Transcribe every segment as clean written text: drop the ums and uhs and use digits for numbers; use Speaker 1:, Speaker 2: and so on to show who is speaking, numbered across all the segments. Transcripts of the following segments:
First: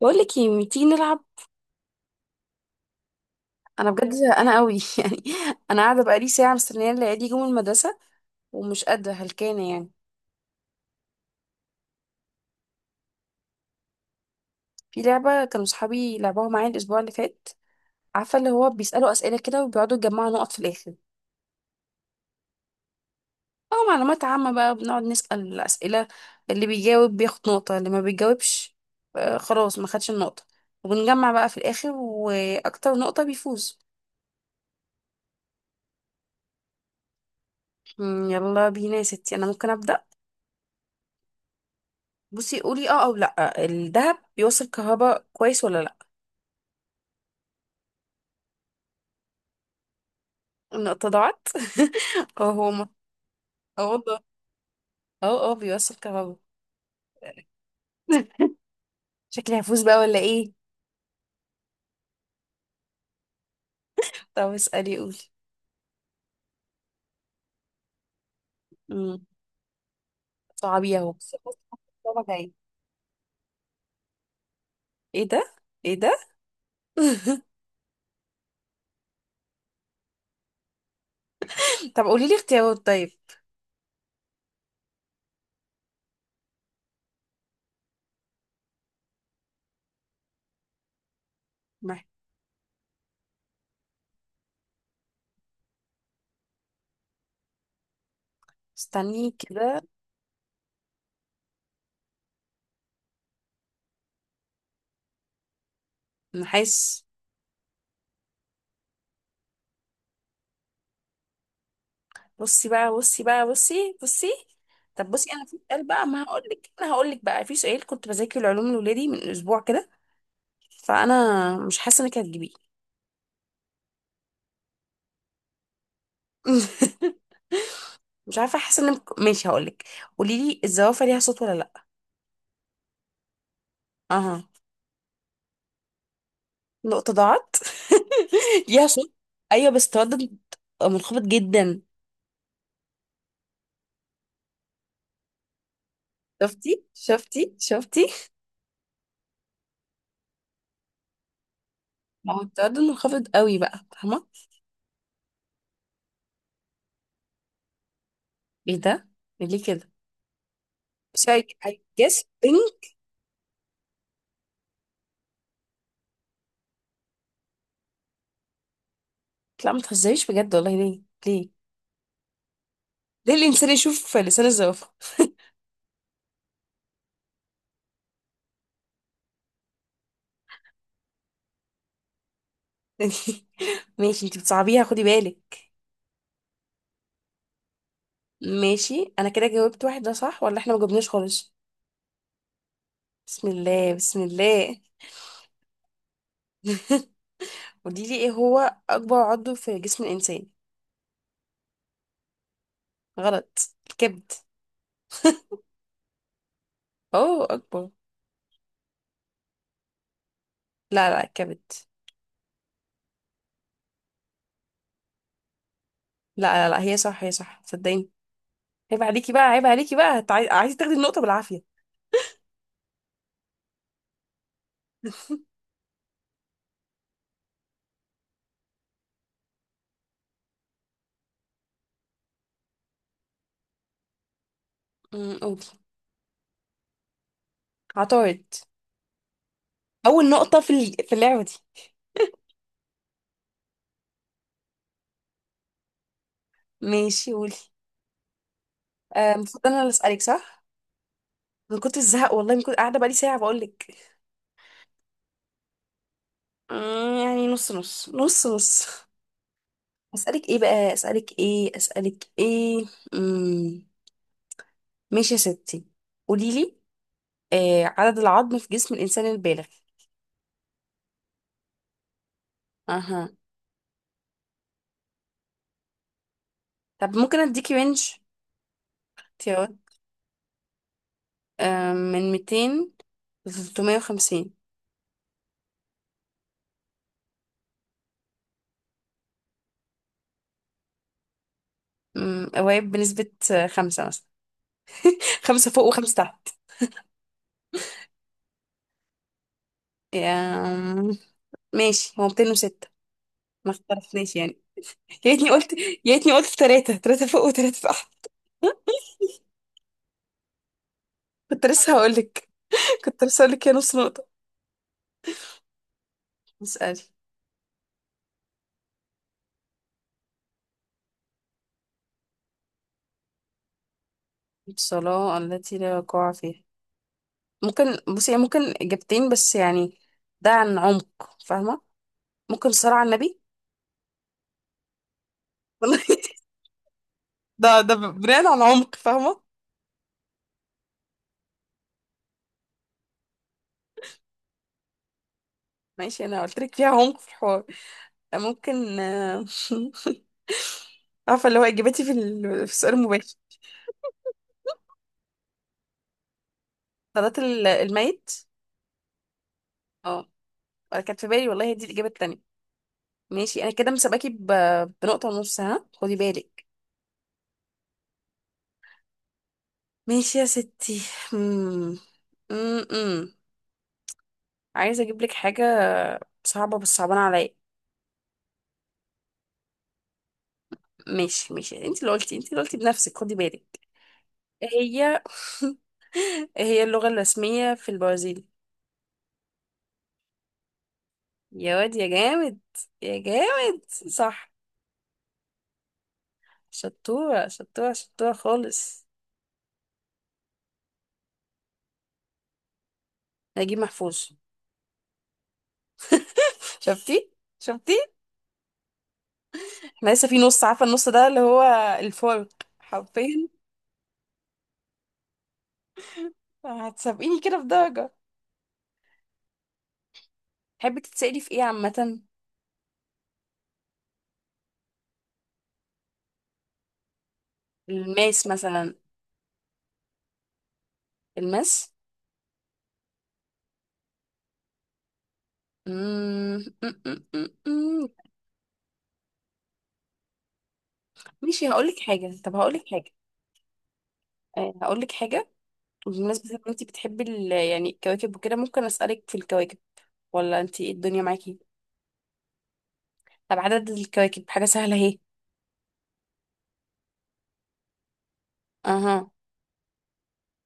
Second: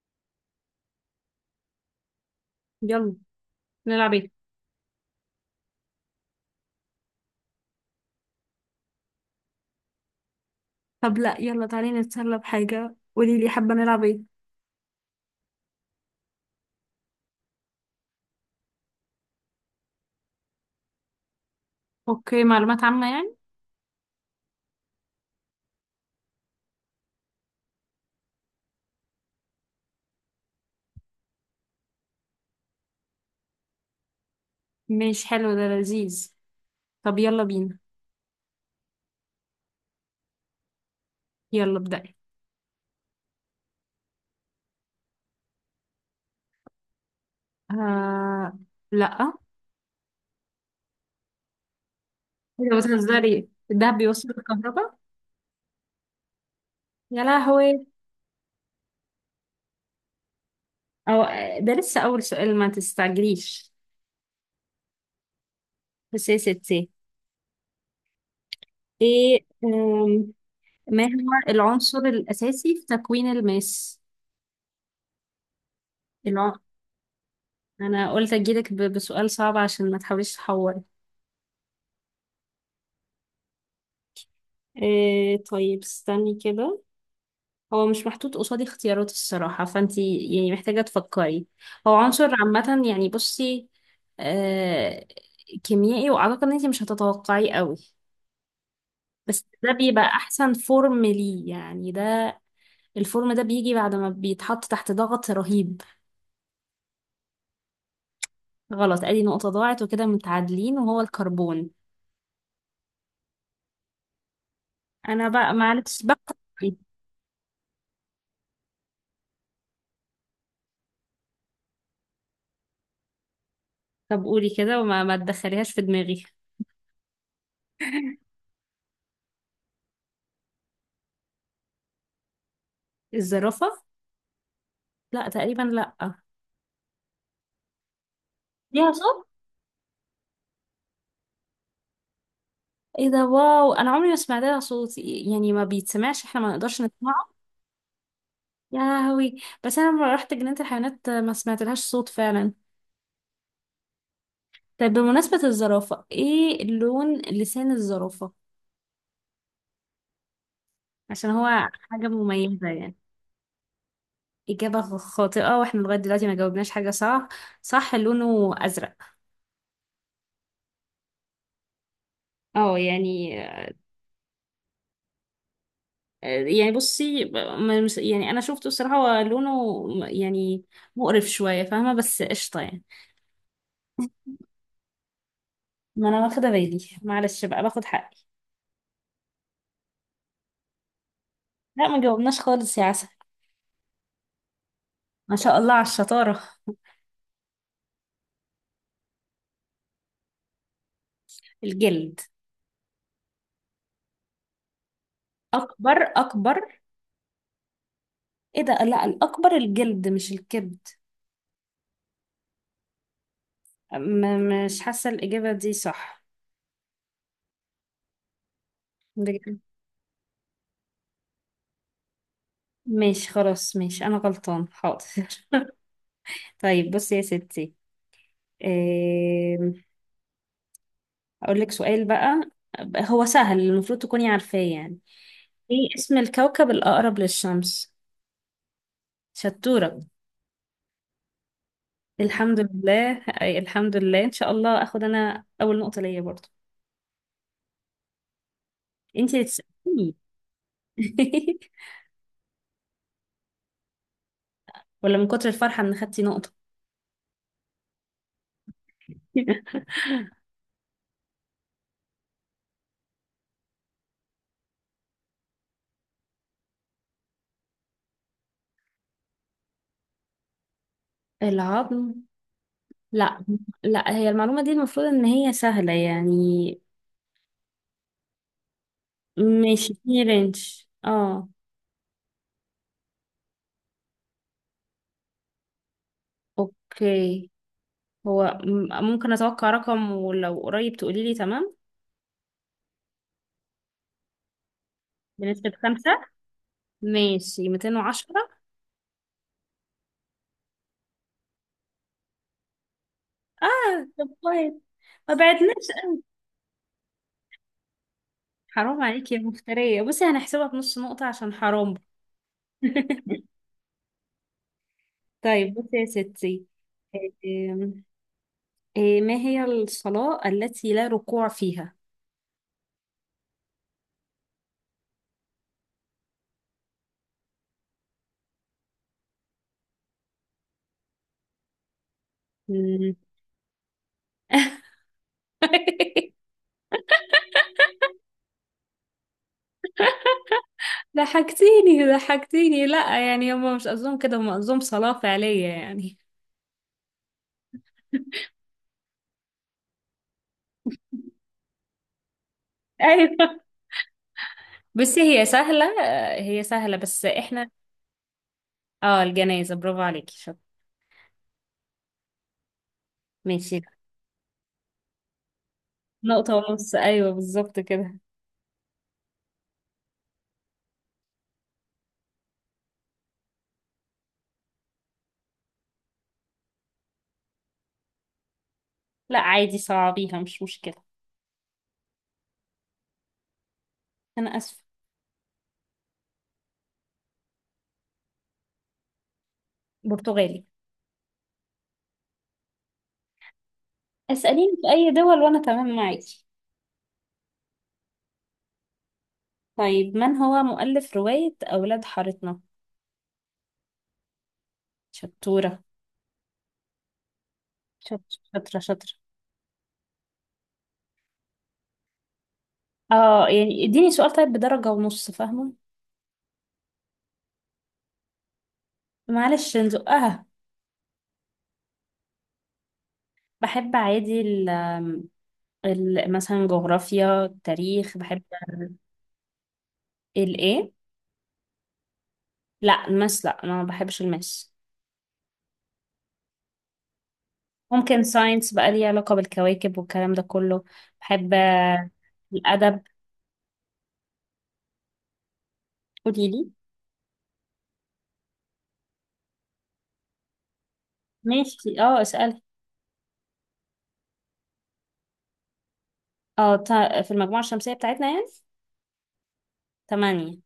Speaker 1: بقول لك ايه ما تيجي نلعب.
Speaker 2: يلا.
Speaker 1: انا بجد
Speaker 2: نلعب ايه؟
Speaker 1: زهقانه قوي يعني. انا قاعده بقالي ساعه مستنيه العيال يجوا من المدرسه، ومش قادره هلكانه يعني.
Speaker 2: طب لا، يلا تعالي نتسلى بحاجة، قولي لي حابة نلعب ايه؟
Speaker 1: في لعبه كانوا صحابي لعبوها معايا الاسبوع اللي فات. عارفه اللي هو بيسالوا اسئله كده، وبيقعدوا يجمعوا نقط في الاخر.
Speaker 2: اوكي، معلومات عامة يعني.
Speaker 1: او معلومات عامه بقى، بنقعد نسال الاسئله. اللي بيجاوب بياخد نقطه، اللي ما بيجاوبش آه، خلاص ما خدش النقطه. وبنجمع بقى في الاخر، واكتر نقطه بيفوز.
Speaker 2: مش حلو، ده لذيذ. طب يلا بينا.
Speaker 1: مم، يلا بينا يا ستي، انا ممكن ابدا.
Speaker 2: يلا ابدأي.
Speaker 1: بصي، قولي اه او لا، الذهب بيوصل كهرباء كويس ولا لا؟
Speaker 2: آه. لا.
Speaker 1: النقطة ضاعت. اه
Speaker 2: ايه
Speaker 1: هو
Speaker 2: ده، بتهزري؟
Speaker 1: اه
Speaker 2: الدهب
Speaker 1: والله.
Speaker 2: بيوصل الكهرباء؟
Speaker 1: اه اه بيوصل كهربا.
Speaker 2: يا لهوي.
Speaker 1: شكلي هفوز بقى ولا ايه؟
Speaker 2: او. ده لسه اول سؤال، ما تستعجليش.
Speaker 1: طب اسألي، قولي.
Speaker 2: بس يا ستي.
Speaker 1: امم
Speaker 2: ايه
Speaker 1: صعبي
Speaker 2: ما
Speaker 1: اهو، بس
Speaker 2: هو
Speaker 1: بس.
Speaker 2: العنصر
Speaker 1: الصعبة جاية.
Speaker 2: الاساسي في تكوين الماس؟
Speaker 1: ايه ده؟ ايه ده؟
Speaker 2: الع... انا قلت اجيلك بسؤال صعب عشان ما تحاوليش تحوري.
Speaker 1: طب قولي لي اختيارات، طيب.
Speaker 2: إيه، طيب استني كده. هو مش محطوط قصادي اختيارات الصراحة، فانتي يعني محتاجة تفكري. هو
Speaker 1: مح-
Speaker 2: عنصر عامة يعني، بصي. آه. كيميائي، واعتقد ان انتي مش هتتوقعيه قوي.
Speaker 1: استني
Speaker 2: بس ده
Speaker 1: كده.
Speaker 2: بيبقى احسن فورم ليه يعني، ده الفورم ده بيجي بعد ما بيتحط تحت ضغط رهيب.
Speaker 1: نحس.
Speaker 2: غلط، ادي نقطة ضاعت وكده متعادلين، وهو الكربون.
Speaker 1: بصي بقى، بصي بقى، بصي بصي. طب
Speaker 2: انا
Speaker 1: بصي، انا
Speaker 2: بقى
Speaker 1: في سؤال
Speaker 2: معلش
Speaker 1: بقى،
Speaker 2: بقى.
Speaker 1: ما هقول لك انا هقول لك بقى، في سؤال كنت بذاكر العلوم لولادي من اسبوع كده. فانا مش حاسه انك هتجيبيه.
Speaker 2: طب قولي كده، وما ما تدخليهاش في دماغي.
Speaker 1: مش عارفه، حاسه ان ماشي، هقولك. قولي لي الزوافه ليها صوت ولا لا؟
Speaker 2: الزرافة.
Speaker 1: اها.
Speaker 2: لا، تقريبا لا.
Speaker 1: نقطه ضاعت. ليها
Speaker 2: ليها
Speaker 1: صوت.
Speaker 2: صوت.
Speaker 1: ايوه، بس تردد منخفض جدا.
Speaker 2: ايه ده، واو. انا عمري ما سمعت لها صوت، يعني ما بيتسمعش، احنا ما
Speaker 1: شفتي
Speaker 2: نقدرش نسمعه.
Speaker 1: شفتي شفتي.
Speaker 2: يا لهوي. بس انا لما رحت جنينة الحيوانات ما سمعت لهاش صوت
Speaker 1: ما هو
Speaker 2: فعلا.
Speaker 1: التردد منخفض قوي بقى، فاهمه.
Speaker 2: طيب بمناسبة الزرافة، ايه لون لسان الزرافة؟
Speaker 1: ايه ده؟ إيه ليه كده؟ بس
Speaker 2: عشان
Speaker 1: I
Speaker 2: هو
Speaker 1: I
Speaker 2: حاجة
Speaker 1: guess
Speaker 2: مميزة
Speaker 1: pink.
Speaker 2: يعني. إجابة خاطئة، واحنا لغاية دلوقتي ما جاوبناش حاجة صح. صح، لونه أزرق.
Speaker 1: لا ما تهزريش بجد والله، ليه؟ ليه؟
Speaker 2: اه
Speaker 1: ليه
Speaker 2: يعني.
Speaker 1: الانسان يشوف لسان الزوافه؟
Speaker 2: يعني بصي، يعني انا شفته الصراحة، هو لونه يعني مقرف شوية، فاهمة؟ بس قشطة يعني.
Speaker 1: ماشي انت بتصعبيها، خدي بالك.
Speaker 2: ما انا واخدة بالي، معلش بقى باخد حقي.
Speaker 1: ماشي، انا كده جاوبت واحد، ده صح ولا احنا ما جبناش خالص؟
Speaker 2: لا، ما جاوبناش خالص يا عسل.
Speaker 1: بسم الله، بسم الله.
Speaker 2: ما شاء الله على الشطارة.
Speaker 1: قولي لي، ايه هو اكبر عضو في جسم الانسان؟
Speaker 2: الجلد.
Speaker 1: غلط. الكبد.
Speaker 2: أكبر أكبر.
Speaker 1: اوه، اكبر.
Speaker 2: إيه ده، لا الأكبر الجلد مش الكبد.
Speaker 1: لا لا، الكبد.
Speaker 2: مش حاسة الإجابة دي صح.
Speaker 1: لا لا لا، هي صح، هي صح، صدقيني. عيب عليكي بقى،
Speaker 2: بجد؟
Speaker 1: عيب عليكي بقى، عايزه تاخدي النقطه بالعافيه.
Speaker 2: ماشي خلاص، ماشي، أنا غلطان، حاضر. طيب بصي يا ستي. إيه... أقول لك سؤال بقى. هو سهل، المفروض تكوني عارفاه يعني.
Speaker 1: قولي.
Speaker 2: إيه اسم الكوكب الأقرب للشمس؟
Speaker 1: عطارد.
Speaker 2: شطورة.
Speaker 1: اول نقطه في في اللعبه دي.
Speaker 2: الحمد لله، أي الحمد لله، إن شاء الله أخد أنا أول نقطة ليا برضو.
Speaker 1: ماشي قولي. آه،
Speaker 2: انتي اللي
Speaker 1: المفروض انا اللي
Speaker 2: تسأليني.
Speaker 1: اسالك صح. انا كنت الزهق والله، من كنت قاعده بقالي ساعه، بقول لك.
Speaker 2: ولا من كتر الفرحة ان خدتي نقطة؟
Speaker 1: يعني نص نص نص نص. اسالك ايه بقى، اسالك ايه، اسالك ايه؟ امم ماشي يا ستي، قولي لي. عدد العظم في جسم الإنسان البالغ؟
Speaker 2: العظم.
Speaker 1: أها.
Speaker 2: لا. لا، هي المعلومة دي المفروض ان هي سهلة يعني.
Speaker 1: طب ممكن أديكي رينج، اختيارات.
Speaker 2: ماشي، في رينج. اه.
Speaker 1: من 200 ل 350.
Speaker 2: اوكي. هو ممكن اتوقع رقم ولو قريب تقولي لي تمام.
Speaker 1: قوايب بنسبة خمسة مثلا. خمسة
Speaker 2: بنسبة
Speaker 1: فوق
Speaker 2: خمسة.
Speaker 1: وخمسة تحت.
Speaker 2: ماشي، 210.
Speaker 1: آم، ماشي هو 206. ما
Speaker 2: اه طب
Speaker 1: اختلفناش يعني.
Speaker 2: كويس.
Speaker 1: يا
Speaker 2: ما
Speaker 1: ريتني قلت.
Speaker 2: بعدناش
Speaker 1: يا
Speaker 2: قوي.
Speaker 1: ريتني قلت ثلاثة فوق وثلاثة تحت.
Speaker 2: حرام عليكي يا مفترية، بصي هنحسبها بنص نقطة عشان
Speaker 1: كنت لسه
Speaker 2: حرام.
Speaker 1: هقولك. كنت لسه هقولك يا نص نقطة.
Speaker 2: طيب بصي يا ستي.
Speaker 1: اسألي.
Speaker 2: إيه ما هي الصلاة التي لا ركوع فيها؟
Speaker 1: الصلاة التي لا وقوع فيها. ممكن بصي يعني، ممكن إجابتين بس يعني. ده عن عمق فاهمة. ممكن صلاة على
Speaker 2: مم.
Speaker 1: النبي. والله. ده بناء على عمق فاهمة.
Speaker 2: ضحكتيني ضحكتيني، لا يعني هم مش قصدهم كده، هم قصدهم صلاة فعلية يعني.
Speaker 1: ماشي، انا قلت لك فيها عمق في الحوار. ممكن. عارفة اللي هو اجابتي في في السؤال المباشر.
Speaker 2: ايوه. بس هي سهلة، هي سهلة بس
Speaker 1: صلاة
Speaker 2: احنا.
Speaker 1: الميت.
Speaker 2: اه، الجنازة، برافو
Speaker 1: اه.
Speaker 2: عليكي، شاطر.
Speaker 1: انا كانت في بالي والله، دي الإجابة التانية. ماشي، انا
Speaker 2: ماشي.
Speaker 1: كده مسابقاكي بنقطة ونص، ها خدي
Speaker 2: نقطة
Speaker 1: بالك.
Speaker 2: ونص، ايوه بالظبط كده.
Speaker 1: ماشي يا ستي. مم. مم. عايزة اجيب لك حاجة صعبة، بس صعبانة عليا.
Speaker 2: لا عادي، صعبيها مش مشكلة.
Speaker 1: ماشي، ماشي، انت اللي قلتي، انت اللي قلتي بنفسك، خدي بالك.
Speaker 2: انا
Speaker 1: إيه
Speaker 2: اسفة.
Speaker 1: هي إيه هي اللغة الرسمية في البرازيل؟
Speaker 2: برتغالي.
Speaker 1: يا واد يا جامد. يا جامد، صح.
Speaker 2: اسأليني في اي دول وانا تمام معاكي.
Speaker 1: شطورة، شطورة، شطورة خالص.
Speaker 2: طيب، من هو مؤلف رواية اولاد حارتنا؟
Speaker 1: نجيب محفوظ.
Speaker 2: شطورة.
Speaker 1: شفتي. شفتي.
Speaker 2: شاطرة. شاطرة شاطرة.
Speaker 1: احنا لسه في نص، عارفة النص ده اللي هو الفرق حرفيا.
Speaker 2: اه يعني، اديني سؤال طيب بدرجة ونص، فاهمة؟
Speaker 1: هتسابقيني كده في درجة.
Speaker 2: معلش نزقها.
Speaker 1: تحبي تتسألي في ايه عامة؟
Speaker 2: بحب عادي، مثلا جغرافيا، التاريخ بحب.
Speaker 1: الماس مثلا.
Speaker 2: الايه؟
Speaker 1: الماس.
Speaker 2: لا، الماس لا، انا ما بحبش الماس.
Speaker 1: مم، مم، مم، مم، مم.
Speaker 2: ممكن ساينس بقى، ليه علاقة بالكواكب والكلام ده كله. بحب
Speaker 1: ماشي هقولك حاجة، طب هقولك
Speaker 2: الأدب.
Speaker 1: حاجة. آه، هقولك حاجة.
Speaker 2: قولي
Speaker 1: بمناسبة ان
Speaker 2: لي.
Speaker 1: انتي بتحبي يعني الكواكب وكده، ممكن اسألك في الكواكب؟ ولا انتي ايه الدنيا معاكي؟
Speaker 2: ماشي اه، اسألي.
Speaker 1: طب عدد الكواكب، حاجة سهلة اهي.
Speaker 2: اه، في المجموعة الشمسية بتاعتنا يعني.
Speaker 1: اها.
Speaker 2: تمانية.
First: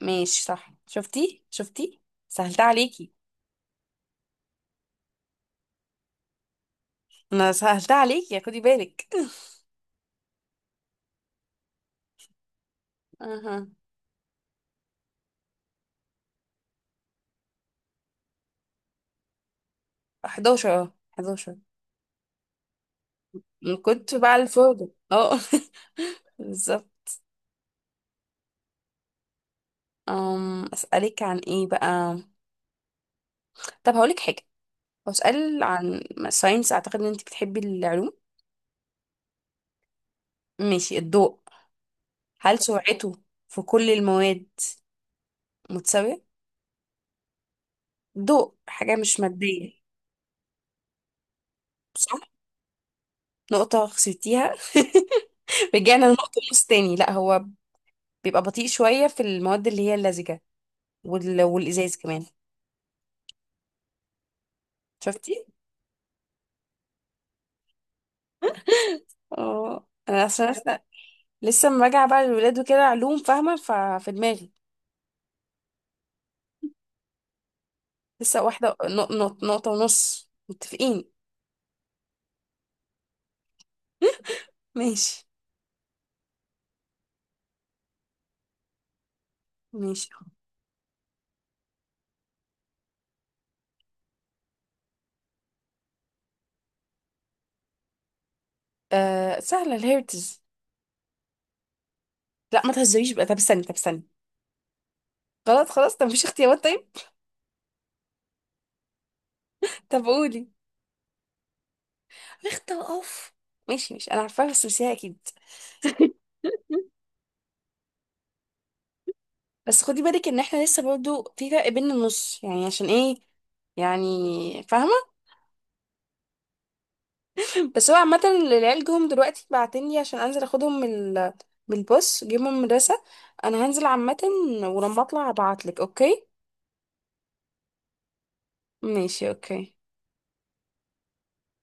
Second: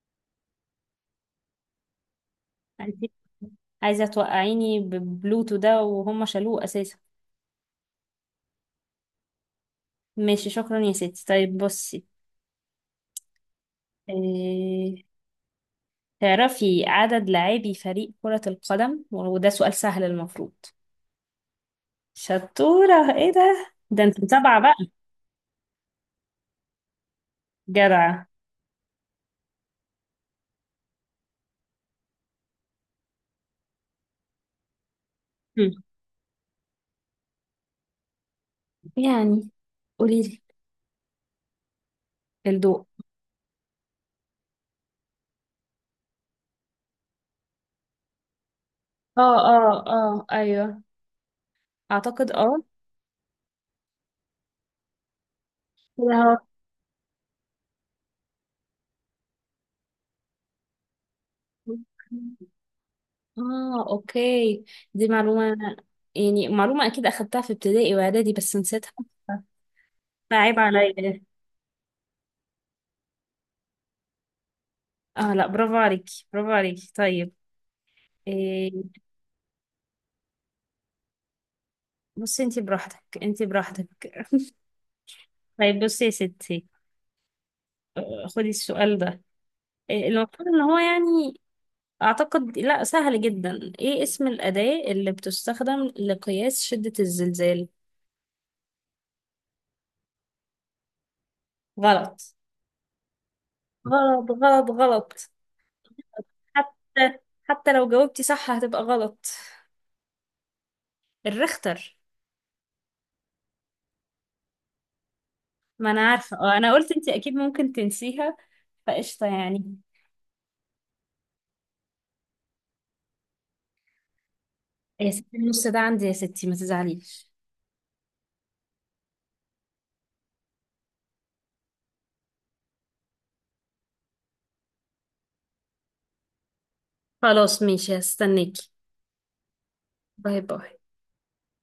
Speaker 1: ماشي صح، شفتي شفتي. سهلتها
Speaker 2: عايزة
Speaker 1: عليكي.
Speaker 2: عايزة توقعيني ببلوتو ده، وهم شالوه أساسا.
Speaker 1: انا سهلتها عليكي يعني، خدي بالك.
Speaker 2: ماشي شكرا يا ستي، طيب بصي.
Speaker 1: اها.
Speaker 2: إيه... تعرفي عدد لاعبي فريق كرة القدم؟ وده سؤال سهل المفروض.
Speaker 1: 11.
Speaker 2: شطورة، ايه ده،
Speaker 1: من
Speaker 2: ده
Speaker 1: كنت
Speaker 2: انت
Speaker 1: بقى
Speaker 2: متابعة
Speaker 1: الفاضي،
Speaker 2: بقى.
Speaker 1: اه. بالظبط.
Speaker 2: جدعة.
Speaker 1: أسألك عن ايه بقى؟ طب هقولك حاجة، بسأل
Speaker 2: هم،
Speaker 1: عن ساينس. اعتقد ان انت بتحبي العلوم.
Speaker 2: يعني. قوليلي.
Speaker 1: ماشي، الضوء. هل
Speaker 2: الضوء.
Speaker 1: سرعته في كل المواد متساوية؟ ضوء حاجة مش
Speaker 2: اه
Speaker 1: مادية،
Speaker 2: اه اه ايوه. اعتقد
Speaker 1: صح؟
Speaker 2: اه.
Speaker 1: نقطة خسرتيها رجعنا
Speaker 2: كده هو.
Speaker 1: لنقطة النص تاني. لا، هو بيبقى بطيء شوية في المواد اللي هي اللزجة، والإزاز كمان.
Speaker 2: اه، اوكي. دي
Speaker 1: شفتي.
Speaker 2: معلومة. يعني معلومة اكيد اخدتها في ابتدائي واعدادي بس نسيتها.
Speaker 1: اه، أنا عشان
Speaker 2: عيب
Speaker 1: لسه
Speaker 2: عليا.
Speaker 1: لسه لما راجعة بقى للولاد وكده علوم، فاهمة ففي دماغي.
Speaker 2: اه لا، برافو عليكي، برافو عليكي. طيب.
Speaker 1: لسه
Speaker 2: إيه؟
Speaker 1: واحدة نقطة ونص متفقين.
Speaker 2: بصي انتي براحتك، انتي براحتك.
Speaker 1: ماشي،
Speaker 2: طيب بصي يا ستي. خدي السؤال ده. إيه
Speaker 1: ماشي.
Speaker 2: المفروض ان هو يعني، اعتقد لا سهل جدا، ايه اسم الأداة اللي بتستخدم لقياس شدة الزلزال؟
Speaker 1: سهلة، الهيرتز.
Speaker 2: غلط.
Speaker 1: لا، ما تهزريش بقى، طب استني، طب استني.
Speaker 2: غلط غلط غلط.
Speaker 1: خلاص خلاص، طب مفيش اختيارات طيب؟
Speaker 2: حتى حتى لو جاوبتي صح هتبقى غلط.
Speaker 1: طب قولي.
Speaker 2: الريختر.
Speaker 1: اختار اوف. ماشي، ماشي، أنا عارفاها بس نسيها أكيد.
Speaker 2: ما انا عارفة اه، انا قلت انتي اكيد ممكن تنسيها. فقشطة يعني.
Speaker 1: بس خدي بالك ان احنا لسه برضو في فرق بين النص يعني، عشان ايه؟ يعني فاهمه.
Speaker 2: يا ستي النص ده عندي، يا ستي ما تزعليش.
Speaker 1: بس هو عامه العيال جم دلوقتي، بعتني عشان انزل اخدهم من من الباص، جيبهم من المدرسه. انا هنزل عامه. ولما اطلع ابعتلك، اوكي.
Speaker 2: خلاص ماشي، هستناكي.
Speaker 1: ماشي، اوكي.
Speaker 2: باي باي.